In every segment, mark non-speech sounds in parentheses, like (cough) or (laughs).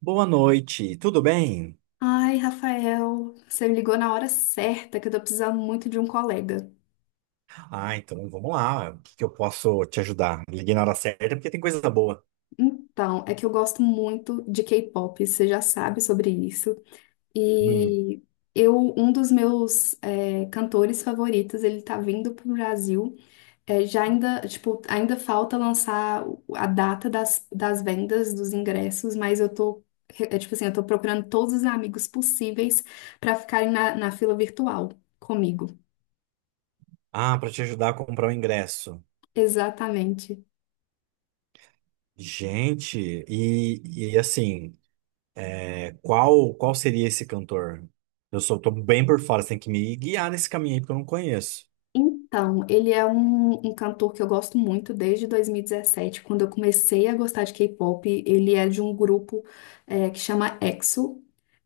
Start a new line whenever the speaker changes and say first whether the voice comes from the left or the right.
right: Boa noite, tudo bem?
left: Ai, Rafael, você me ligou na hora certa que eu tô precisando muito de um colega.
right: Ah, então vamos lá. O que eu posso te ajudar? Liguei na hora certa porque tem coisa boa.
left: Então, é que eu gosto muito de K-pop, você já sabe sobre isso.
right: Hum.
left: E eu, um dos meus cantores favoritos, ele tá vindo pro Brasil. É, já ainda, tipo, ainda falta lançar a data das vendas dos ingressos, mas tipo assim, eu tô procurando todos os amigos possíveis pra ficarem na fila virtual comigo.
right: Ah, para te ajudar a comprar o ingresso.
left: Exatamente.
right: Gente, e assim, qual seria esse cantor? Tô bem por fora, você tem que me guiar nesse caminho aí porque eu não conheço.
left: Então, ele é um cantor que eu gosto muito desde 2017, quando eu comecei a gostar de K-pop. Ele é de um grupo que chama EXO.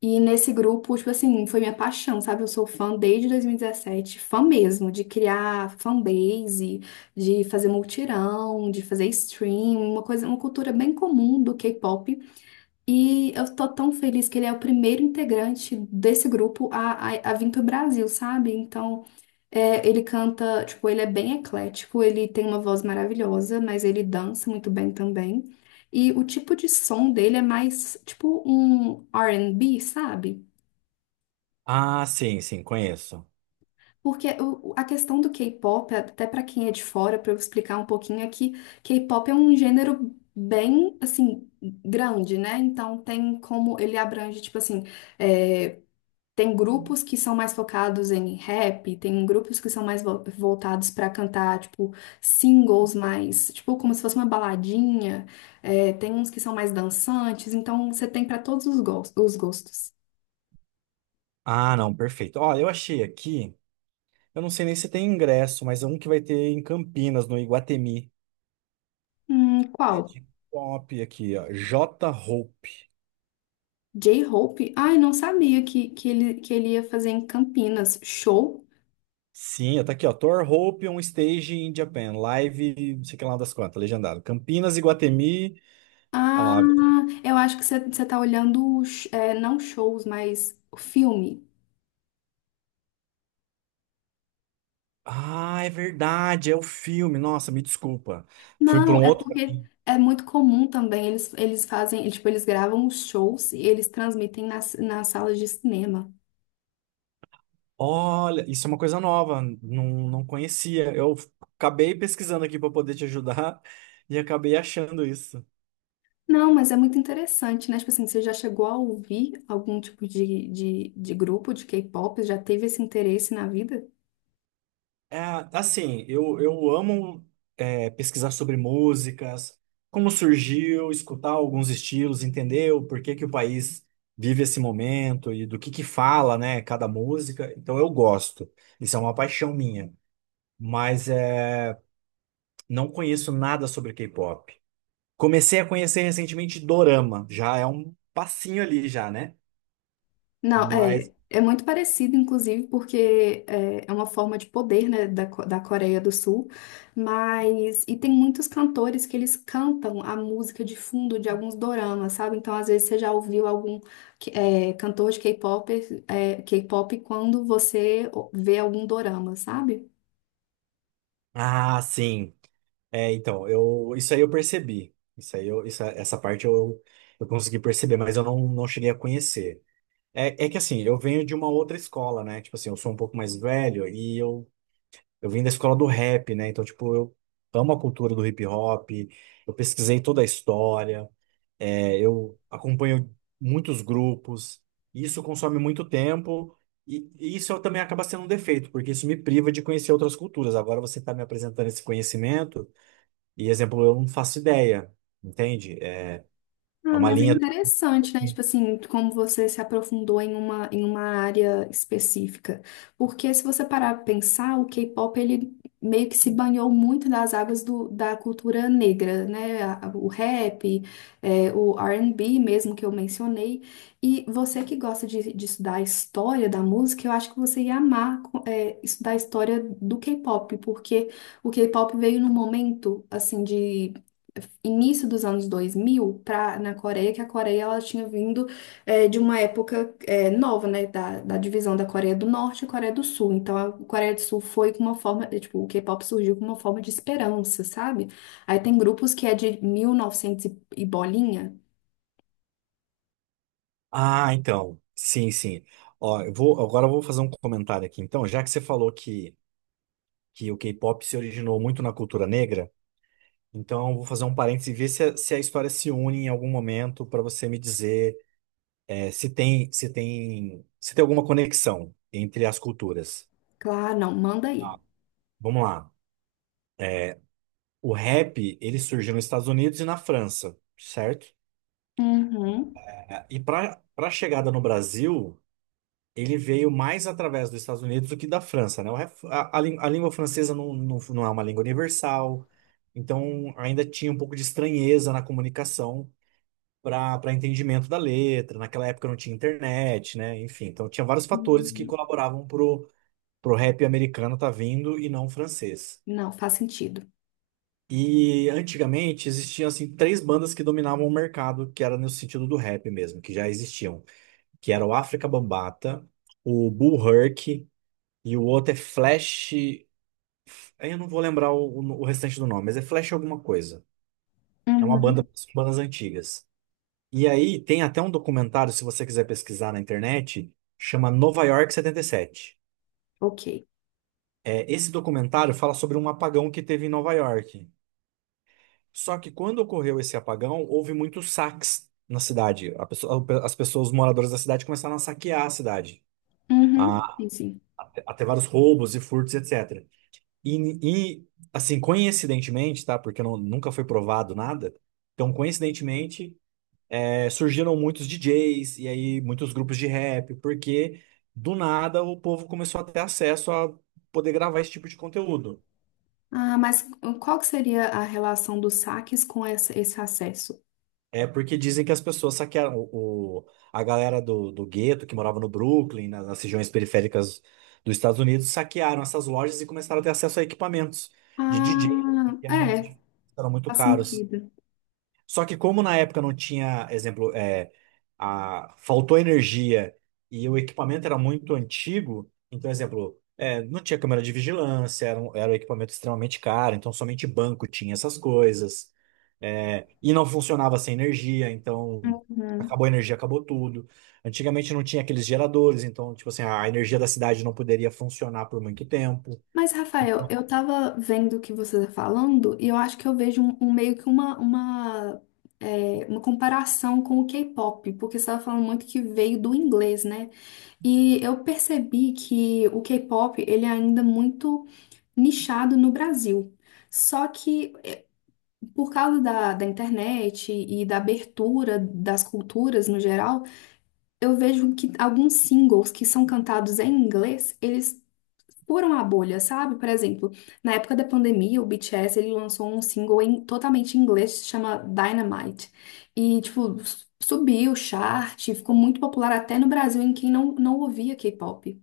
left: E nesse grupo, tipo assim, foi minha paixão, sabe? Eu sou fã desde 2017, fã mesmo, de criar fanbase, de fazer multirão, de fazer stream, uma coisa, uma cultura bem comum do K-pop. E eu tô tão feliz que ele é o primeiro integrante desse grupo a vir pro Brasil, sabe? Então. É, ele canta, tipo, ele é bem eclético, ele tem uma voz maravilhosa, mas ele dança muito bem também. E o tipo de som dele é mais, tipo, um R&B, sabe?
right: Ah, sim, sim, conheço.
left: Porque a questão do K-pop, até pra quem é de fora, pra eu explicar um pouquinho, é que K-pop é um gênero bem, assim, grande, né? Então tem como ele abrange, tipo assim, é, Tem grupos que são mais focados em rap, tem grupos que são mais voltados pra cantar, tipo, singles mais, tipo, como se fosse uma baladinha. É, tem uns que são mais dançantes, então você tem pra todos os os gostos.
right: Ah, não, perfeito. Olha, eu achei aqui, eu não sei nem se tem ingresso, mas é um que vai ter em Campinas, no Iguatemi. É
left: Qual?
right: de pop aqui, ó. J. Hope.
left: J-Hope? Ai, não sabia que ele ia fazer em Campinas. Show?
right: Sim, tá aqui, ó. Thor Hope on Stage in Japan. Live, não sei que lá das quantas, legendado. Campinas, Iguatemi. Ah,
left: Ah,
right: lá.
left: eu acho que você tá olhando, não shows, mas filme.
right: Ah, é verdade, é o filme. Nossa, me desculpa. Fui para
left: Não,
right: um
left: é
right: outro
left: porque
right: caminho.
left: é muito comum também. Eles fazem, tipo, eles gravam os shows e eles transmitem nas salas de cinema.
right: Olha, isso é uma coisa nova, não conhecia. Eu acabei pesquisando aqui para poder te ajudar (laughs) e acabei achando isso.
left: Não, mas é muito interessante, né? Tipo assim, você já chegou a ouvir algum tipo de grupo de K-pop? Já teve esse interesse na vida?
right: É, assim, eu amo pesquisar sobre músicas, como surgiu, escutar alguns estilos, entender o porquê que o país vive esse momento e do que fala, né, cada música. Então eu gosto. Isso é uma paixão minha. Mas é, não conheço nada sobre K-pop. Comecei a conhecer recentemente Dorama. Já é um passinho ali já, né?
left: Não,
right: Mas,
left: é muito parecido, inclusive, porque é uma forma de poder, né, da Coreia do Sul, e tem muitos cantores que eles cantam a música de fundo de alguns doramas, sabe? Então, às vezes, você já ouviu algum cantor de K-pop, K-pop quando você vê algum dorama, sabe?
right: ah, sim. É, então, isso aí eu percebi. Essa parte eu consegui perceber, mas eu não, não cheguei a conhecer. É que assim, eu venho de uma outra escola, né? Tipo assim, eu sou um pouco mais velho eu vim da escola do rap, né? Então, tipo, eu amo a cultura do hip hop, eu pesquisei toda a história, eu acompanho muitos grupos, e isso consome muito tempo. E isso eu também acaba sendo um defeito, porque isso me priva de conhecer outras culturas. Agora você está me apresentando esse conhecimento. E exemplo, eu não faço ideia, entende? É
left: Ah,
right: uma
left: mas é
right: linha.
left: interessante, né? Tipo assim, como você se aprofundou em uma área específica. Porque se você parar pra pensar, o K-pop, ele meio que se banhou muito das águas da cultura negra, né? O rap, o R&B mesmo que eu mencionei. E você que gosta de estudar a história da música, eu acho que você ia amar, estudar a história do K-pop, porque o K-pop veio num momento, assim, de início dos anos 2000 pra, na Coreia, que a Coreia ela tinha vindo de uma época nova, né, da divisão da Coreia do Norte e Coreia do Sul. Então, a Coreia do Sul foi com uma forma, tipo, o K-pop surgiu com uma forma de esperança, sabe? Aí tem grupos que é de 1900 e novecentos e bolinha.
right: Ah, então. Sim, sim. Ó, agora eu vou fazer um comentário aqui. Então, já que você falou que o K-pop se originou muito na cultura negra, então eu vou fazer um parênteses e ver se se a história se une em algum momento para você me dizer se tem alguma conexão entre as culturas.
left: Claro, não, manda aí.
right: Ah, vamos lá. O rap, ele surgiu nos Estados Unidos e na França, certo?
left: Uhum.
right: E para a chegada no Brasil. Ele veio mais através dos Estados Unidos do que da França, né? O ref- A, a lí- A língua francesa não é uma língua universal, então ainda tinha um pouco de estranheza na comunicação para entendimento da letra. Naquela época não tinha internet, né? Enfim, então tinha vários fatores que
left: Uhum.
right: colaboravam pro, pro rap americano tá vindo e não francês.
left: Não, faz sentido.
right: E antigamente existiam assim três bandas que dominavam o mercado, que era no sentido do rap mesmo, que já existiam, que era o África Bambata, o Bull Herc e o outro é Flash. Aí eu não vou lembrar o restante do nome, mas é Flash alguma coisa. É uma
left: Uhum.
right: banda Bandas antigas. E aí tem até um documentário, se você quiser pesquisar na internet, chama Nova York 77.
left: Ok.
right: É, esse documentário fala sobre um apagão que teve em Nova York. Só que quando ocorreu esse apagão, houve muitos saques na cidade. As pessoas, os moradores da cidade começaram a saquear a cidade,
left: Uhum.
right: a,
left: Sim, sim.
right: a ter vários roubos e furtos, etc. E, e, assim, coincidentemente, tá? Porque nunca foi provado nada. Então, coincidentemente, surgiram muitos DJs e aí muitos grupos de rap, porque do nada o povo começou a ter acesso a poder gravar esse tipo de conteúdo.
left: Ah, mas qual que seria a relação dos saques com esse acesso?
right: É porque dizem que as pessoas saquearam a galera do, do gueto que morava no Brooklyn, nas regiões periféricas dos Estados Unidos, saquearam essas lojas e começaram a ter acesso a equipamentos de DJ
left: Ah,
right: que
left: é,
right: eram muito
left: faz
right: caros.
left: sentido.
right: Só que como na época não tinha, exemplo, faltou energia e o equipamento era muito antigo, então, exemplo, não tinha câmera de vigilância, era um equipamento extremamente caro, então somente banco tinha essas coisas. É, e não funcionava sem energia, então
left: Uhum.
right: acabou a energia, acabou tudo. Antigamente não tinha aqueles geradores, então, tipo assim, a energia da cidade não poderia funcionar por muito tempo.
left: Mas, Rafael,
right: Então,
left: eu tava vendo o que você tá falando e eu acho que eu vejo um meio que uma comparação com o K-pop, porque você tava falando muito que veio do inglês, né? E eu percebi que o K-pop, ele é ainda muito nichado no Brasil. Só que por causa da internet e da abertura das culturas no geral, eu vejo que alguns singles que são cantados em inglês, eles furam a bolha, sabe? Por exemplo, na época da pandemia, o BTS ele lançou um single totalmente em inglês, se chama Dynamite. E, tipo, subiu o chart, ficou muito popular até no Brasil, em quem não ouvia K-pop.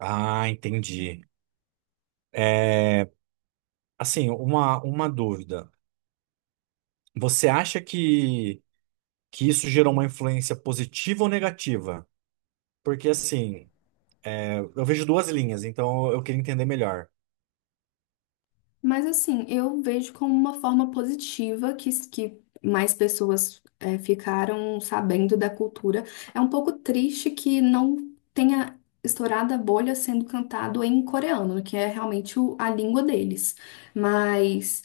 right: ah, entendi. É, assim, uma dúvida. Você acha que isso gerou uma influência positiva ou negativa? Porque assim, eu vejo duas linhas, então eu queria entender melhor.
left: Mas assim, eu vejo como uma forma positiva que, mais pessoas ficaram sabendo da cultura. É um pouco triste que não tenha estourado a bolha sendo cantado em coreano, que é realmente a língua deles. Mas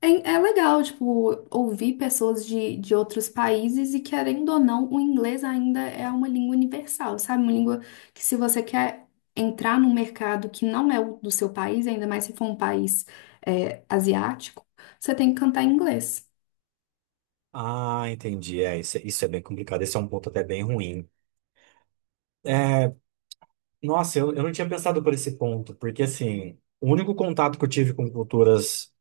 left: é, é legal, tipo, ouvir pessoas de outros países e, querendo ou não, o inglês ainda é uma língua universal, sabe? Uma língua que, se você quer entrar num mercado que não é o do seu país, ainda mais se for um país, asiático, você tem que cantar em inglês.
right: Ah, entendi. É, isso é bem complicado. Esse é um ponto até bem ruim. Nossa, eu não tinha pensado por esse ponto, porque assim, o único contato que eu tive com culturas,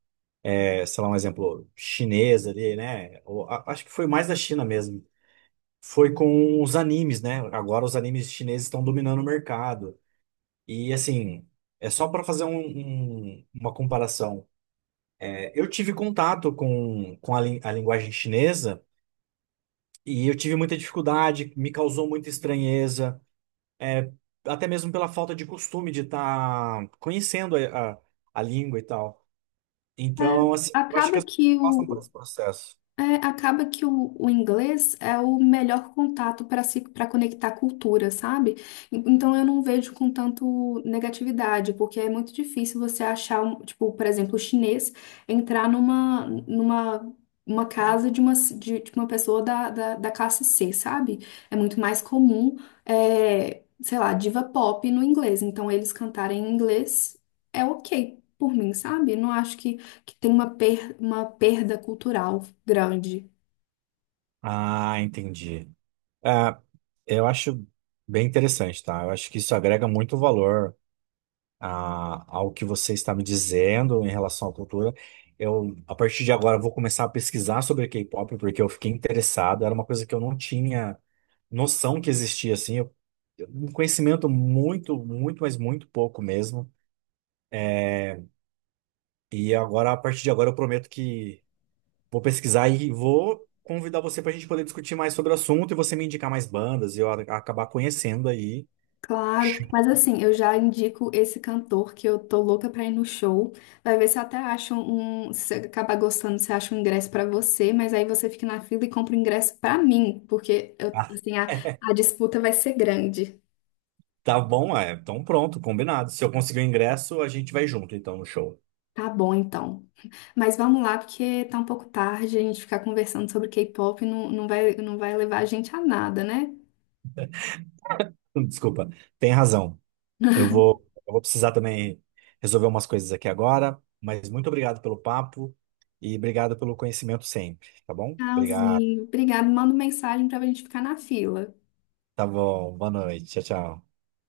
right: sei lá, um exemplo, chinesa ali, né? Ou, acho que foi mais da China mesmo. Foi com os animes, né? Agora os animes chineses estão dominando o mercado. E assim, é só para fazer uma comparação. É, eu tive contato com a linguagem chinesa e eu tive muita dificuldade, me causou muita estranheza, é, até mesmo pela falta de costume de estar conhecendo a língua e tal.
left: É,
right: Então, assim, eu acho que
left: acaba
right: as pessoas
left: que
right: passam por
left: o,
right: esse processo.
left: É, acaba que o inglês é o melhor contato para se para conectar cultura, sabe? Então eu não vejo com tanto negatividade, porque é muito difícil você achar, um, tipo, por exemplo, o chinês entrar numa, numa uma casa de uma pessoa da classe C, sabe? É muito mais comum, sei lá, diva pop no inglês. Então eles cantarem em inglês é ok por mim, sabe? Não acho que tem uma perda cultural grande.
right: Ah, entendi. É, eu acho bem interessante, tá? Eu acho que isso agrega muito valor ao que você está me dizendo em relação à cultura. Eu, a partir de agora, vou começar a pesquisar sobre K-pop, porque eu fiquei interessado. Era uma coisa que eu não tinha noção que existia, assim. Eu, um conhecimento muito, muito, mas muito pouco mesmo. E agora, a partir de agora, eu prometo que vou pesquisar e vou convidar você para a gente poder discutir mais sobre o assunto e você me indicar mais bandas e eu acabar conhecendo aí.
left: Claro,
right: Chocado.
left: mas assim, eu já indico esse cantor que eu tô louca pra ir no show. Vai ver se até acha um. Se acabar gostando, você acha um ingresso pra você, mas aí você fica na fila e compra o ingresso pra mim, porque eu, assim, a,
right: (laughs)
left: a disputa vai ser grande.
right: Tá bom, é. Então pronto, combinado. Se eu conseguir o ingresso, a gente vai junto, então, no show.
left: Tá bom, então. Mas vamos lá, porque tá um pouco tarde, a gente ficar conversando sobre K-pop não vai levar a gente a nada, né?
right: (laughs) Desculpa, tem razão. Eu vou precisar também resolver umas coisas aqui agora, mas muito obrigado pelo papo e obrigado pelo conhecimento sempre, tá bom? Obrigado.
left: Tchauzinho. Obrigada. Manda mensagem pra gente ficar na fila.
right: Tá bom, boa noite. Tchau, tchau.